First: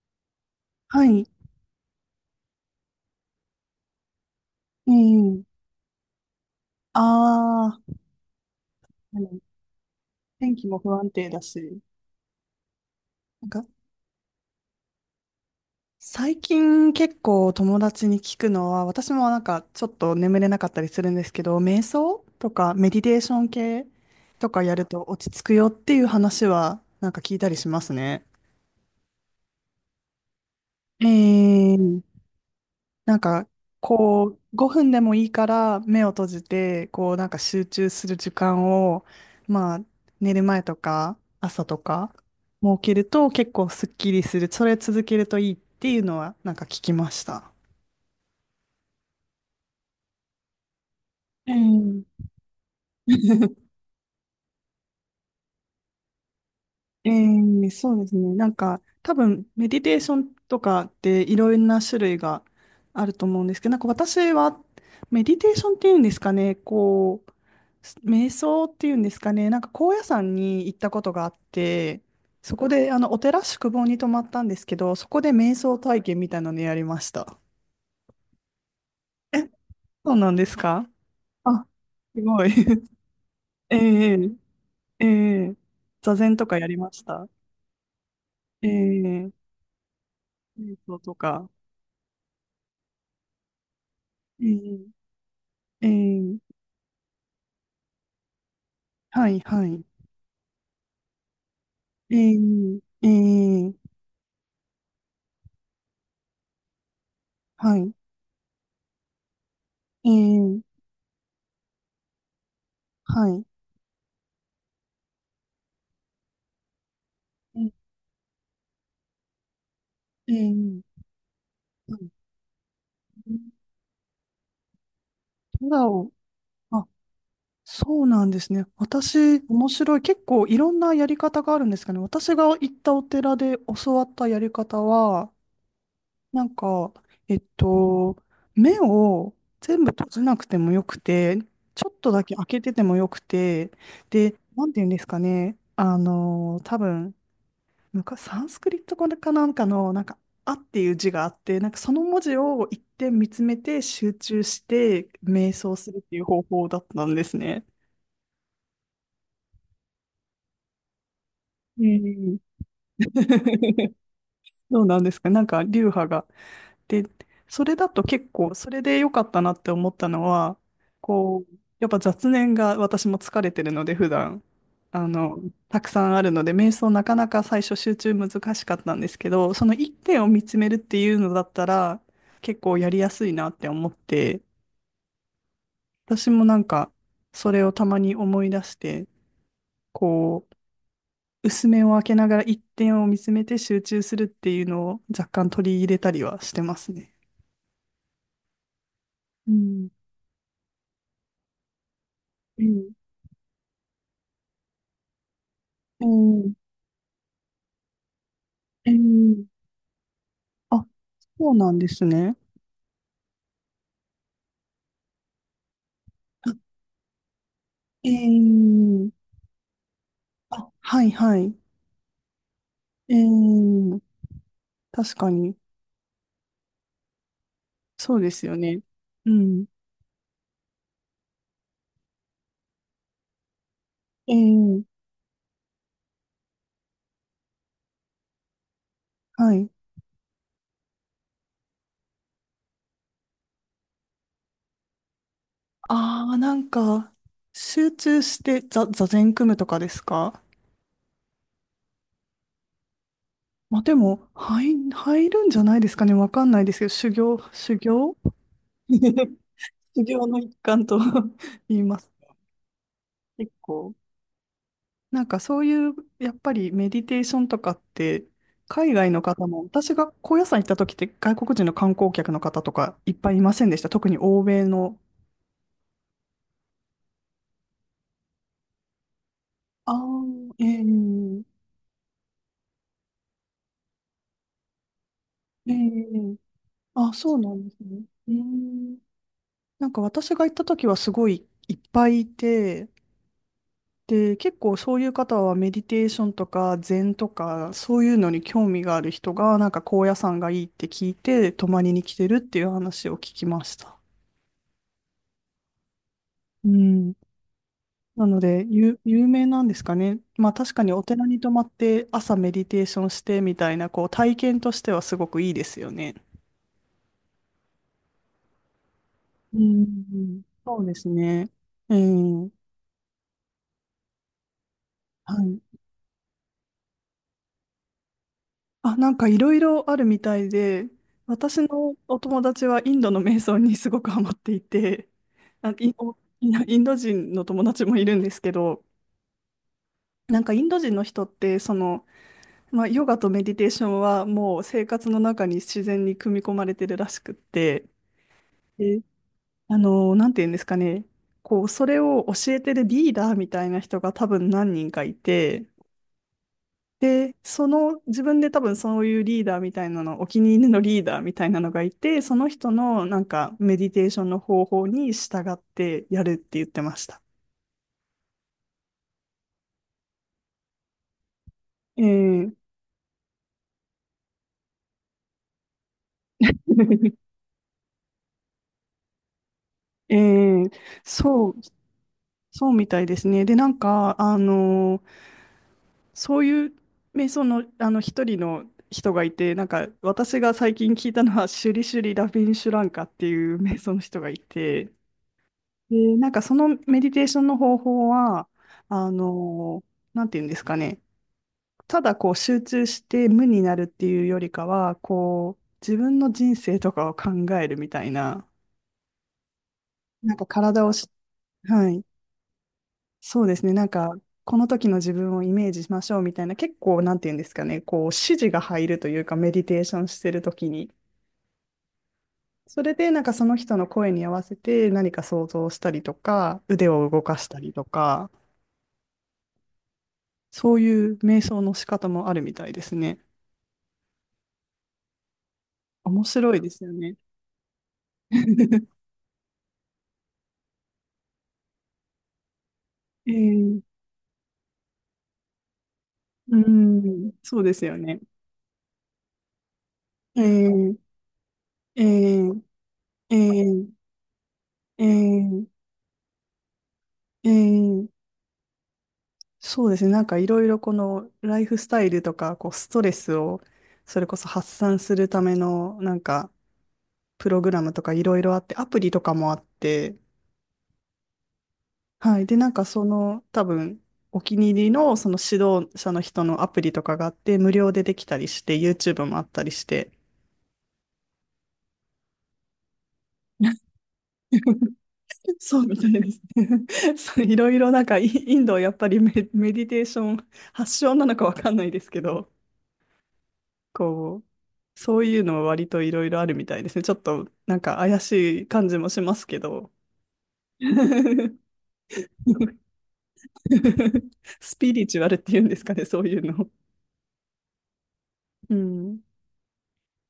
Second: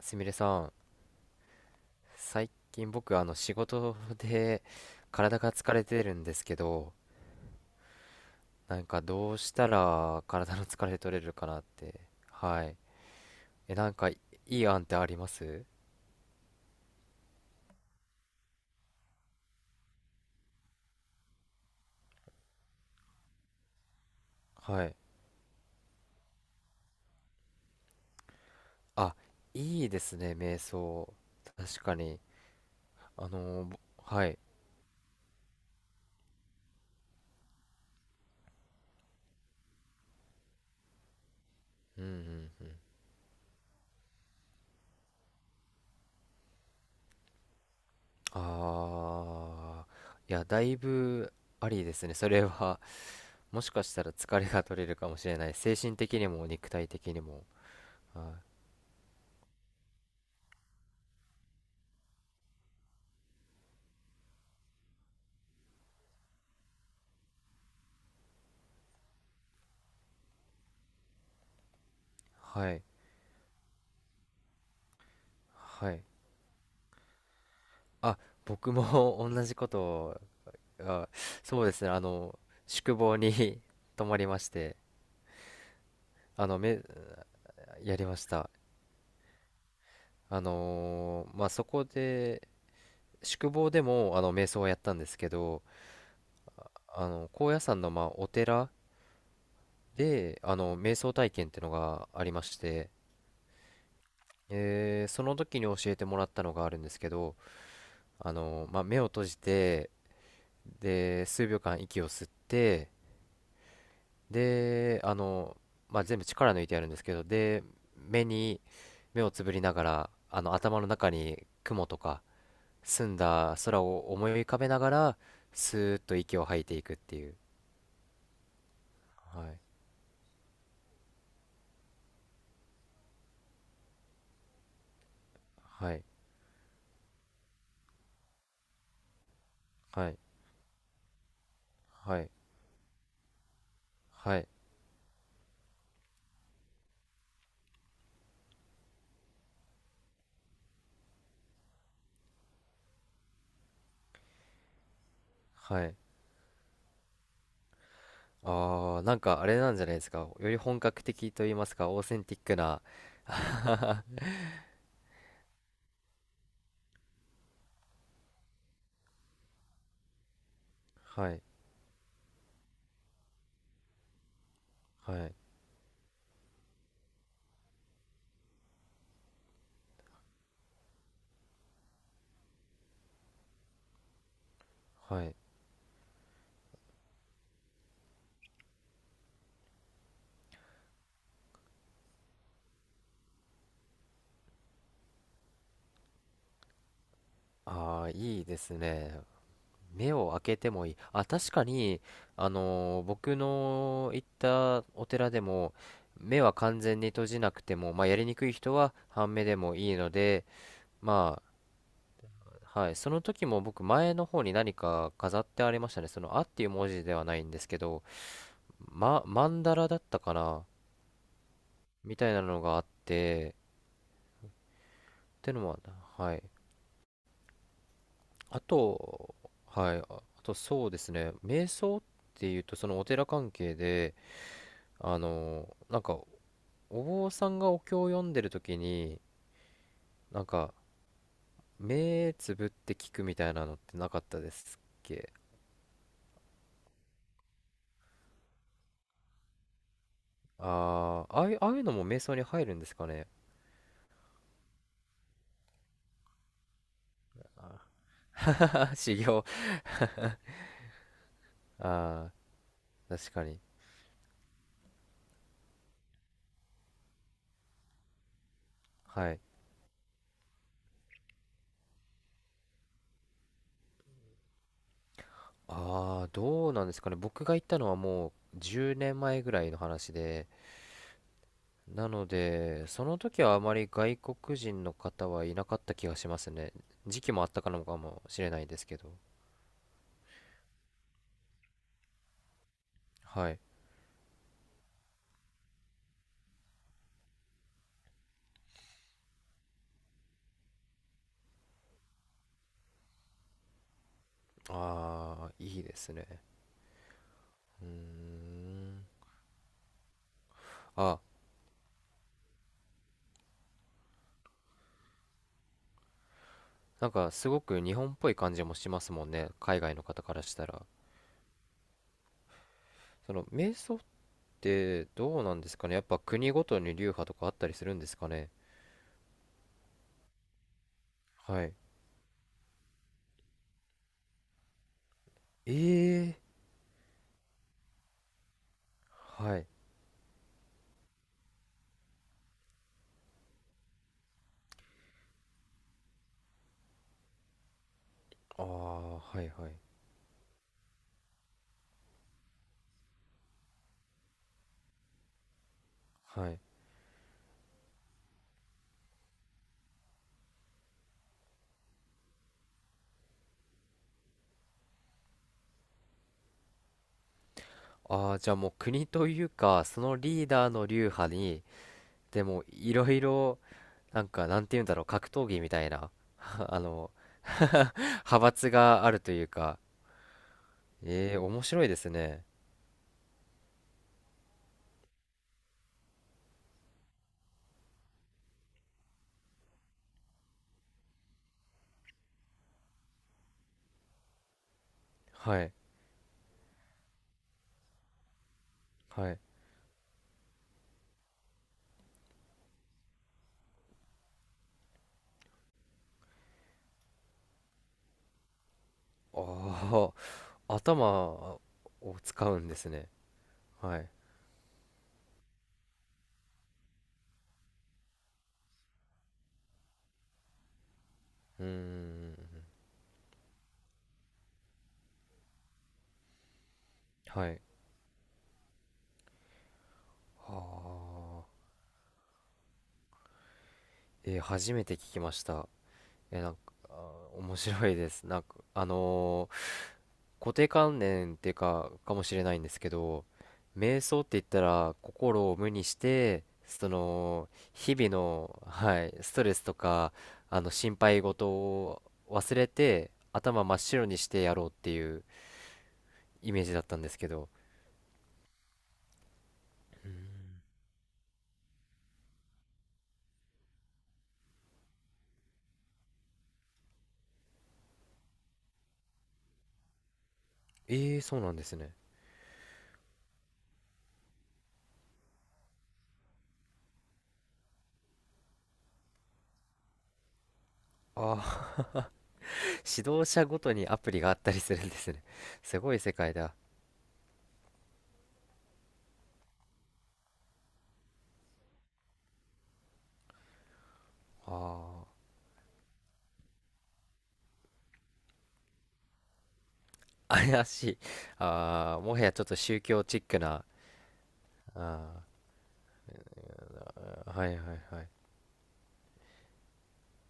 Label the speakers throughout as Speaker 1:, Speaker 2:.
Speaker 1: すみれさん、
Speaker 2: はい。
Speaker 1: 最近僕仕事で
Speaker 2: う
Speaker 1: 体
Speaker 2: ん、
Speaker 1: が疲れてるんですけど、
Speaker 2: ああ
Speaker 1: なんか
Speaker 2: で
Speaker 1: どう
Speaker 2: も
Speaker 1: したら
Speaker 2: 天
Speaker 1: 体の
Speaker 2: 気も
Speaker 1: 疲
Speaker 2: 不
Speaker 1: れ
Speaker 2: 安
Speaker 1: 取れ
Speaker 2: 定
Speaker 1: る
Speaker 2: だ
Speaker 1: かなっ
Speaker 2: し。
Speaker 1: て。はい。
Speaker 2: なんか、
Speaker 1: なんかいい案ってあります？
Speaker 2: 最近結構友達に聞くのは、私もなんかちょっと眠れなかったりするんですけど、瞑想とかメディテーション系とかや
Speaker 1: は
Speaker 2: る
Speaker 1: い。
Speaker 2: と落ち着くよっていう話はなんか聞いたりしますね。
Speaker 1: あ、いいですね、瞑想。確か
Speaker 2: ええ
Speaker 1: に。
Speaker 2: なんか、
Speaker 1: は
Speaker 2: こ
Speaker 1: い。
Speaker 2: う、5分でもいいから目を閉じて、こう、なんか集中する時間を、まあ、寝る前とか、朝と
Speaker 1: う
Speaker 2: か、
Speaker 1: んう
Speaker 2: 設
Speaker 1: ん。
Speaker 2: けると結構すっきりする。それ続けるといいっていうのは、なんか聞きました。
Speaker 1: あー。いや、だいぶ
Speaker 2: う
Speaker 1: ありで
Speaker 2: ん。
Speaker 1: すね。それは、も しかしたら疲れが取れるかもしれない。精神的にも肉体的
Speaker 2: え
Speaker 1: にも。
Speaker 2: えそうですね。なんか、多分、メディテーションとかっていろんな種類があると思うんですけど、なんか私は、メディテーションっていうんですかね、こう、瞑想っていうんですかね、なんか高野山に行ったことがあって、そこ
Speaker 1: はい。
Speaker 2: で、あの、お寺宿坊に泊まったんですけど、そこで瞑想
Speaker 1: は
Speaker 2: 体
Speaker 1: い。
Speaker 2: 験みたいなのやりました。
Speaker 1: あ、僕も
Speaker 2: え、
Speaker 1: 同じこと
Speaker 2: そう
Speaker 1: を、
Speaker 2: なんですか、
Speaker 1: あ、そ
Speaker 2: あ、
Speaker 1: うですね、
Speaker 2: すごい。
Speaker 1: 宿 坊に
Speaker 2: え
Speaker 1: 泊まり
Speaker 2: え
Speaker 1: まして、
Speaker 2: ええ座禅と
Speaker 1: あ
Speaker 2: か
Speaker 1: の、
Speaker 2: やり
Speaker 1: め、
Speaker 2: ました。
Speaker 1: やりました。
Speaker 2: ええ瞑想と
Speaker 1: まあ、
Speaker 2: か。
Speaker 1: そこで、宿坊でも、瞑想はやっ
Speaker 2: え
Speaker 1: たん
Speaker 2: え
Speaker 1: ですけど、
Speaker 2: ええ
Speaker 1: 高野山の、まあ、お寺
Speaker 2: はいはい。
Speaker 1: で、瞑想体験ってのがありまし
Speaker 2: え
Speaker 1: て、
Speaker 2: えええ
Speaker 1: その時に教えてもらったのがあるんですけど、
Speaker 2: はい。
Speaker 1: まあ、目を閉じて、
Speaker 2: ええ
Speaker 1: で、数秒間息を吸って、
Speaker 2: はい。
Speaker 1: で、まあ、全部力抜いてやるんですけど、で、
Speaker 2: え
Speaker 1: 目に、目をつぶりながら、
Speaker 2: え
Speaker 1: 頭の
Speaker 2: ええ
Speaker 1: 中に雲
Speaker 2: は
Speaker 1: と
Speaker 2: い。
Speaker 1: か、澄んだ空を思い浮かべながら、ス
Speaker 2: 空
Speaker 1: ーッ
Speaker 2: を、
Speaker 1: と息を吐いてい
Speaker 2: あ、
Speaker 1: くっていう。
Speaker 2: そうなんですね。私、
Speaker 1: はい。
Speaker 2: 面白い。結構いろんなやり方があるんですかね。私が行ったお寺で教わったやり方は、
Speaker 1: はい。
Speaker 2: なんか、えっと、目を全部閉
Speaker 1: はい。
Speaker 2: じなくてもよくて、ちょっと
Speaker 1: は
Speaker 2: だ
Speaker 1: い。
Speaker 2: け開けててもよくて、で、
Speaker 1: はい。
Speaker 2: なんて言うんですかね。あの、多分、なんかサンスクリット語かなんかの、なんか、あっていう字があって、なんかその文字を一点見つめて集中して瞑想
Speaker 1: は
Speaker 2: す
Speaker 1: い。
Speaker 2: るっていう方法だったんですね。
Speaker 1: あー、なんかあれなんじゃないですか。より本格的と言います
Speaker 2: う
Speaker 1: か、オーセンティ
Speaker 2: ん。
Speaker 1: ックな。は
Speaker 2: そうなんですか。なんか流派が、で、それだと結構、それで良かったなって思ったのは、
Speaker 1: い。
Speaker 2: こう、やっぱ雑念が私も疲れてるので、普段、あ
Speaker 1: はい。
Speaker 2: の、たくさんあるので、瞑想なかなか最初集中難しかったんですけど、その一点を見つめるっていうのだったら、結構やりやすいなって思って、
Speaker 1: はい。
Speaker 2: 私もなんか、それをたまに思い出して、こう、薄目を開けながら一点を見つめて集中するっていうのを若干取り入れたりはしてますね。
Speaker 1: あー、いいですね。
Speaker 2: うん。
Speaker 1: 目を開けてもいい。あ、確かに、
Speaker 2: うん。
Speaker 1: 僕の行ったお寺でも、
Speaker 2: う
Speaker 1: 目は
Speaker 2: ん、
Speaker 1: 完全に閉じなくても、まあ、やりにくい人
Speaker 2: え
Speaker 1: は半目
Speaker 2: ー、
Speaker 1: でもいいので、
Speaker 2: あ、
Speaker 1: ま
Speaker 2: そうなんですね。
Speaker 1: あ、はい、その時も僕、前の方に何か飾ってありましたね。その、あっていう文字ではないんですけど、
Speaker 2: えー、
Speaker 1: ま、曼荼羅だったかな
Speaker 2: あ、はいはい。
Speaker 1: みたいなのがあっ
Speaker 2: え
Speaker 1: て、
Speaker 2: ー、確
Speaker 1: っ
Speaker 2: か
Speaker 1: て
Speaker 2: に、
Speaker 1: のも、はい。
Speaker 2: そうですよ
Speaker 1: あ
Speaker 2: ね。う
Speaker 1: と、
Speaker 2: ん。
Speaker 1: はい、あとそうですね、瞑想っていうと、そのお寺関係で、
Speaker 2: えー、
Speaker 1: なんかお坊さんがお経を読んでる時に
Speaker 2: はい。
Speaker 1: なんか目つぶって聞くみたいなのってなかったですっけ？
Speaker 2: ああ、なんか、集中して座禅組むとかですか。
Speaker 1: ああいうのも瞑想に入るんですかね？
Speaker 2: まあ、でも、入るんじゃないですかね。わかんないですけど、修行、修行
Speaker 1: 修 行
Speaker 2: 修行の一環と 言います。
Speaker 1: ああ、確か
Speaker 2: 結
Speaker 1: に。
Speaker 2: 構。なんかそういう、やっぱりメディテーションとかって、海外の
Speaker 1: はい。
Speaker 2: 方も、私が高野山行った時って外国人の観光客の方とかいっぱいいませんでした。特に欧米の。
Speaker 1: ああ、どうなんですかね。僕が行ったのはもう10年前ぐらいの
Speaker 2: あ
Speaker 1: 話で、
Speaker 2: あ、ええ
Speaker 1: なので、その時はあまり外国人の方はいな
Speaker 2: え
Speaker 1: かった気がし
Speaker 2: え
Speaker 1: ますね。
Speaker 2: あ、
Speaker 1: 時期
Speaker 2: そう
Speaker 1: もあっ
Speaker 2: な
Speaker 1: た
Speaker 2: んで
Speaker 1: か
Speaker 2: す
Speaker 1: のか
Speaker 2: ね。
Speaker 1: も
Speaker 2: え
Speaker 1: しれないですけ
Speaker 2: え
Speaker 1: ど。
Speaker 2: なんか私が行った時はすごいいっぱいいて、
Speaker 1: はい。
Speaker 2: で、結構そういう方はメディテーションとか禅とかそういうのに興味がある人がなんか高野山がいいって聞いて泊まりに来てるっていう話を聞きました。
Speaker 1: ああ、いいですね。
Speaker 2: うん。
Speaker 1: う
Speaker 2: なの
Speaker 1: ー
Speaker 2: で、有、
Speaker 1: ん。
Speaker 2: 有名なんですかね。まあ確かにお
Speaker 1: あ、
Speaker 2: 寺に泊まって朝メディテーションしてみたいな、こう体験としてはすごくいいですよね。
Speaker 1: なんかすごく日本っぽい感じもしますもんね、
Speaker 2: う
Speaker 1: 海外の方か
Speaker 2: ん。
Speaker 1: らした
Speaker 2: そ
Speaker 1: ら。
Speaker 2: うですね。えー、
Speaker 1: その瞑想って
Speaker 2: は
Speaker 1: どうな
Speaker 2: い。
Speaker 1: んですかね、やっぱ国ごとに流派とかあったりするんですかね。
Speaker 2: あ、なんかいろいろあるみたいで、私
Speaker 1: はい。
Speaker 2: のお友達はインドの瞑想にすごくハマっていて、
Speaker 1: え
Speaker 2: あ、インド、お
Speaker 1: えー、
Speaker 2: インド人の友達もいるんですけど、
Speaker 1: はい。
Speaker 2: なんかインド人の人って、その、まあ、ヨガとメディテーションはもう生活の中に自然に組み込まれてるらしくって、
Speaker 1: あ
Speaker 2: で、
Speaker 1: あ、はいはい。
Speaker 2: あの、なんて言うんですかね、こう、それを教えてるリーダーみたいな人が多分何人かいて、
Speaker 1: はい。
Speaker 2: で、その、自分で多分そういうリーダーみたいなの、お気に入りのリーダーみたいなのがいて、その人のなんかメディテーションの方法に従ってやるって言ってました。
Speaker 1: ああ、じゃあもう国というか、そのリーダーの流派に、
Speaker 2: え
Speaker 1: で
Speaker 2: ー
Speaker 1: もいろいろ、なんかなんて言うんだろう、格闘技みたいな、あの、派閥があるというか、
Speaker 2: えー
Speaker 1: ええー、
Speaker 2: そう、
Speaker 1: 面白いですね。
Speaker 2: そうみたいですね。で、なんか、あの、そういう瞑想の、あの一人の人がいて、なんか私が最近聞いたのは、シュリシュリ・ラビンシュランカっていう瞑想の人がいて、
Speaker 1: はい。
Speaker 2: で、なんかそのメディテーションの方法は、あ
Speaker 1: はい。
Speaker 2: の、なんていうんですかね、ただこう集中して無になるっていうよりかは、こう、自分の人生とかを考えるみたいな、
Speaker 1: あ
Speaker 2: なんか
Speaker 1: あ、
Speaker 2: 体を
Speaker 1: 頭
Speaker 2: し、はい、
Speaker 1: を使うんですね。
Speaker 2: そうですね。なん
Speaker 1: はい。
Speaker 2: か、この時の自分をイメージしましょうみたいな、結構、なんていうんですかね、こう、指示が入るというか、メディテーションしてる時に、
Speaker 1: うーん。
Speaker 2: それで、なんかその人の声に合わせて何か想像したりとか、腕を動か
Speaker 1: は
Speaker 2: した
Speaker 1: い。
Speaker 2: りとか、そういう瞑
Speaker 1: は
Speaker 2: 想
Speaker 1: あ。
Speaker 2: の仕方もあるみたいですね。
Speaker 1: えー、初めて聞きました。
Speaker 2: 面
Speaker 1: なん
Speaker 2: 白
Speaker 1: か、
Speaker 2: いです
Speaker 1: あ
Speaker 2: よね。
Speaker 1: ー、面白いです。なんか、固定観念っていうか、かもしれないんですけど、
Speaker 2: えー、
Speaker 1: 瞑想って言ったら、心を無にして、
Speaker 2: うん、そうです
Speaker 1: 日
Speaker 2: よ
Speaker 1: 々
Speaker 2: ね。
Speaker 1: の、はい、ストレスとか、
Speaker 2: え
Speaker 1: 心
Speaker 2: ー、
Speaker 1: 配事を
Speaker 2: え
Speaker 1: 忘
Speaker 2: ー、
Speaker 1: れて、
Speaker 2: え
Speaker 1: 頭真っ
Speaker 2: ー、
Speaker 1: 白にしてやろうって
Speaker 2: えー、え
Speaker 1: いう
Speaker 2: ー、
Speaker 1: イメージだったんですけど、
Speaker 2: えーそうですね。なんかいろいろこのライフスタイルとか、こうストレスをそれこそ発散するためのなんかプログラムとかいろいろあって、アプリとかもあって、
Speaker 1: ええー、そうなんですね。
Speaker 2: はい。で、なんかその多分お気に入りのその指導者の人のアプリとかがあって、無料でできたりして、YouTube もあったりして、
Speaker 1: ああ、 指導者ごとにアプリがあったりするんで すね。す
Speaker 2: そう
Speaker 1: ご
Speaker 2: み
Speaker 1: い
Speaker 2: たい
Speaker 1: 世
Speaker 2: で
Speaker 1: 界
Speaker 2: す
Speaker 1: だ。
Speaker 2: ね。そういろいろなんかインドはやっぱりメディテーション発祥なのかわかんないですけど、こう、
Speaker 1: あ
Speaker 2: そういうのも割といろいろあるみたいですね。ちょっとなんか怪しい感じもしますけど。
Speaker 1: あ、怪しい。ああ、もはやちょっと宗教チックな。
Speaker 2: スピリチ
Speaker 1: あ
Speaker 2: ュアルっていうんですかね、そういうの。
Speaker 1: あ、はいはいはい。
Speaker 2: うん。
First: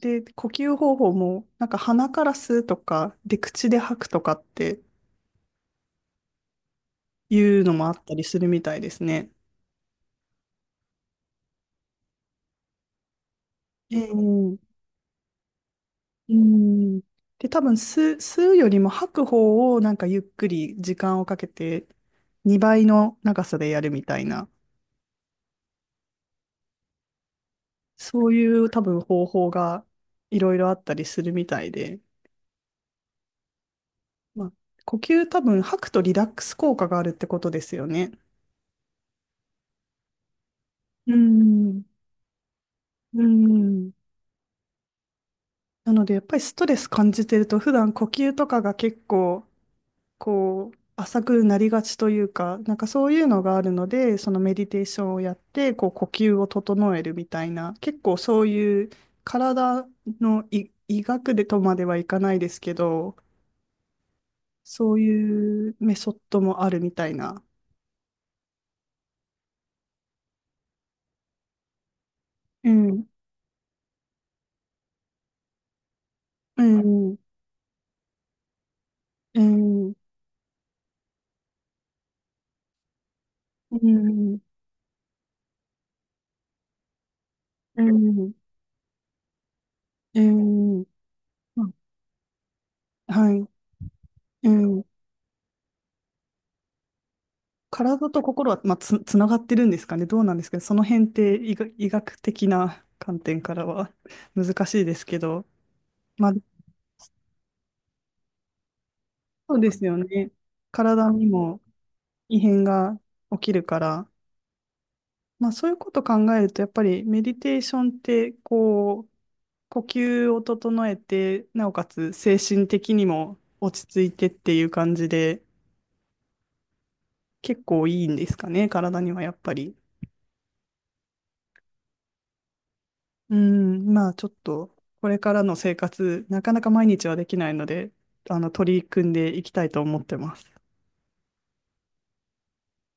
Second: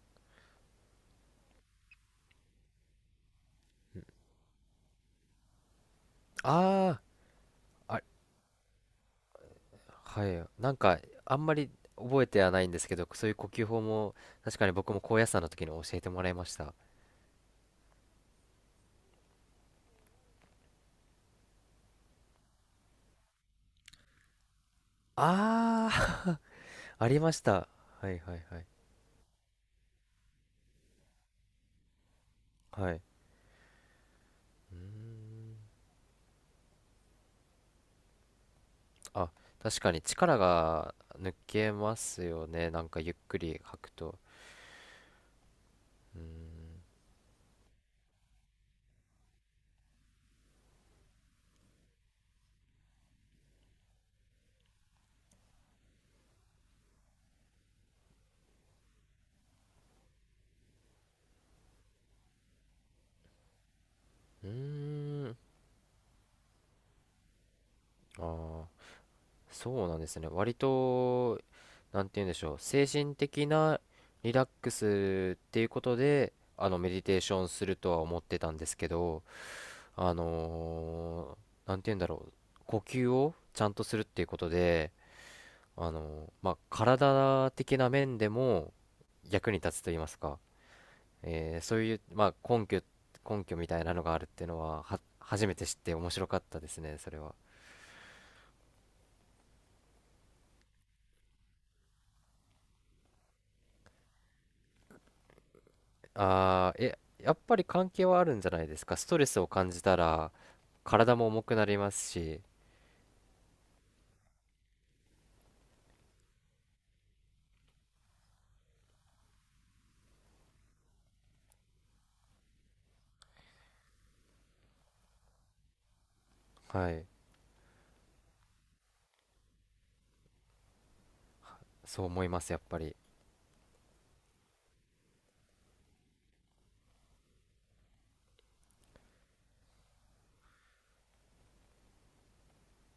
Speaker 2: で、呼吸方法も、なんか鼻から吸うとか、で、口で吐くとかって
Speaker 1: あ
Speaker 2: いうのもあ
Speaker 1: あ、あ、
Speaker 2: ったりするみたいですね。
Speaker 1: はい。なんか、あんまり覚えてはないんですけど、そういう呼吸法も、確かに
Speaker 2: ええ
Speaker 1: 僕も高野山の時に教えてもらい
Speaker 2: う
Speaker 1: ました。
Speaker 2: ん。で、多分吸うよりも吐く方をなんかゆっくり時間をかけて2倍の長さでやるみたいな、
Speaker 1: ああ、 ありました。はい
Speaker 2: そう
Speaker 1: はい
Speaker 2: い
Speaker 1: はい。
Speaker 2: う多分方法がいろいろあったりするみたいで、
Speaker 1: はい。
Speaker 2: まあ、呼吸多分吐くとリラックス効果があるってことですよね。
Speaker 1: あ、確かに力が
Speaker 2: う
Speaker 1: 抜け
Speaker 2: ん、
Speaker 1: ますよね。なんかゆっ
Speaker 2: う
Speaker 1: くり吐
Speaker 2: ん。
Speaker 1: くと。
Speaker 2: なので
Speaker 1: う
Speaker 2: やっぱりス
Speaker 1: ん、
Speaker 2: トレス感じてると普段呼吸とかが結構こう浅くなりがちというか、なんかそういうのがあるので、そのメディテーションをやってこう呼吸を整えるみたいな、結構そういう体の医学でとまではいかないですけど、
Speaker 1: うー
Speaker 2: そう
Speaker 1: ん、
Speaker 2: いうメソッドもあるみたいな。
Speaker 1: ああ、そうなんですね。割と、なんて言うんでしょう。
Speaker 2: う
Speaker 1: 精
Speaker 2: ん、
Speaker 1: 神的なリラックスっていうことで、
Speaker 2: う
Speaker 1: メディ
Speaker 2: ん、
Speaker 1: テーションするとは思ってたんですけど、
Speaker 2: うん、うん、
Speaker 1: あのなんて言うんだろう。呼吸をちゃんとするっていうこ
Speaker 2: う
Speaker 1: とで、まあ、体的な面で
Speaker 2: ん、
Speaker 1: も役に立つと言います
Speaker 2: う
Speaker 1: か。
Speaker 2: ん、ま
Speaker 1: そういう、まあ、根拠、
Speaker 2: あは
Speaker 1: 根
Speaker 2: い、
Speaker 1: 拠みたいなのがあるってい
Speaker 2: う
Speaker 1: うのは、
Speaker 2: ん。
Speaker 1: 初めて知って面白かったですね、それは。
Speaker 2: 体と心は、まあ、つながってるんですかね。どうなんですけど、その辺って医学的な観点からは 難しいですけど、まあ、
Speaker 1: あー、え、やっぱり関係はあるんじゃないですか。ストレスを
Speaker 2: そう
Speaker 1: 感
Speaker 2: で
Speaker 1: じ
Speaker 2: す
Speaker 1: た
Speaker 2: よね。
Speaker 1: ら、
Speaker 2: 体
Speaker 1: 体
Speaker 2: に
Speaker 1: も重く
Speaker 2: も
Speaker 1: なります
Speaker 2: 異
Speaker 1: し、
Speaker 2: 変が起きるから、まあ、そういうこと考えると、やっぱりメディテーションって、こう、呼吸を整えて、なおかつ精神的にも落ち着いてっていう感じで、
Speaker 1: はい、
Speaker 2: 結構いいんですかね、体にはやっぱり。
Speaker 1: そう思います、やっぱり。
Speaker 2: うん、まあちょっと、これからの生活、なかなか毎日はできないので、あの、取り組んでいきたいと思ってます。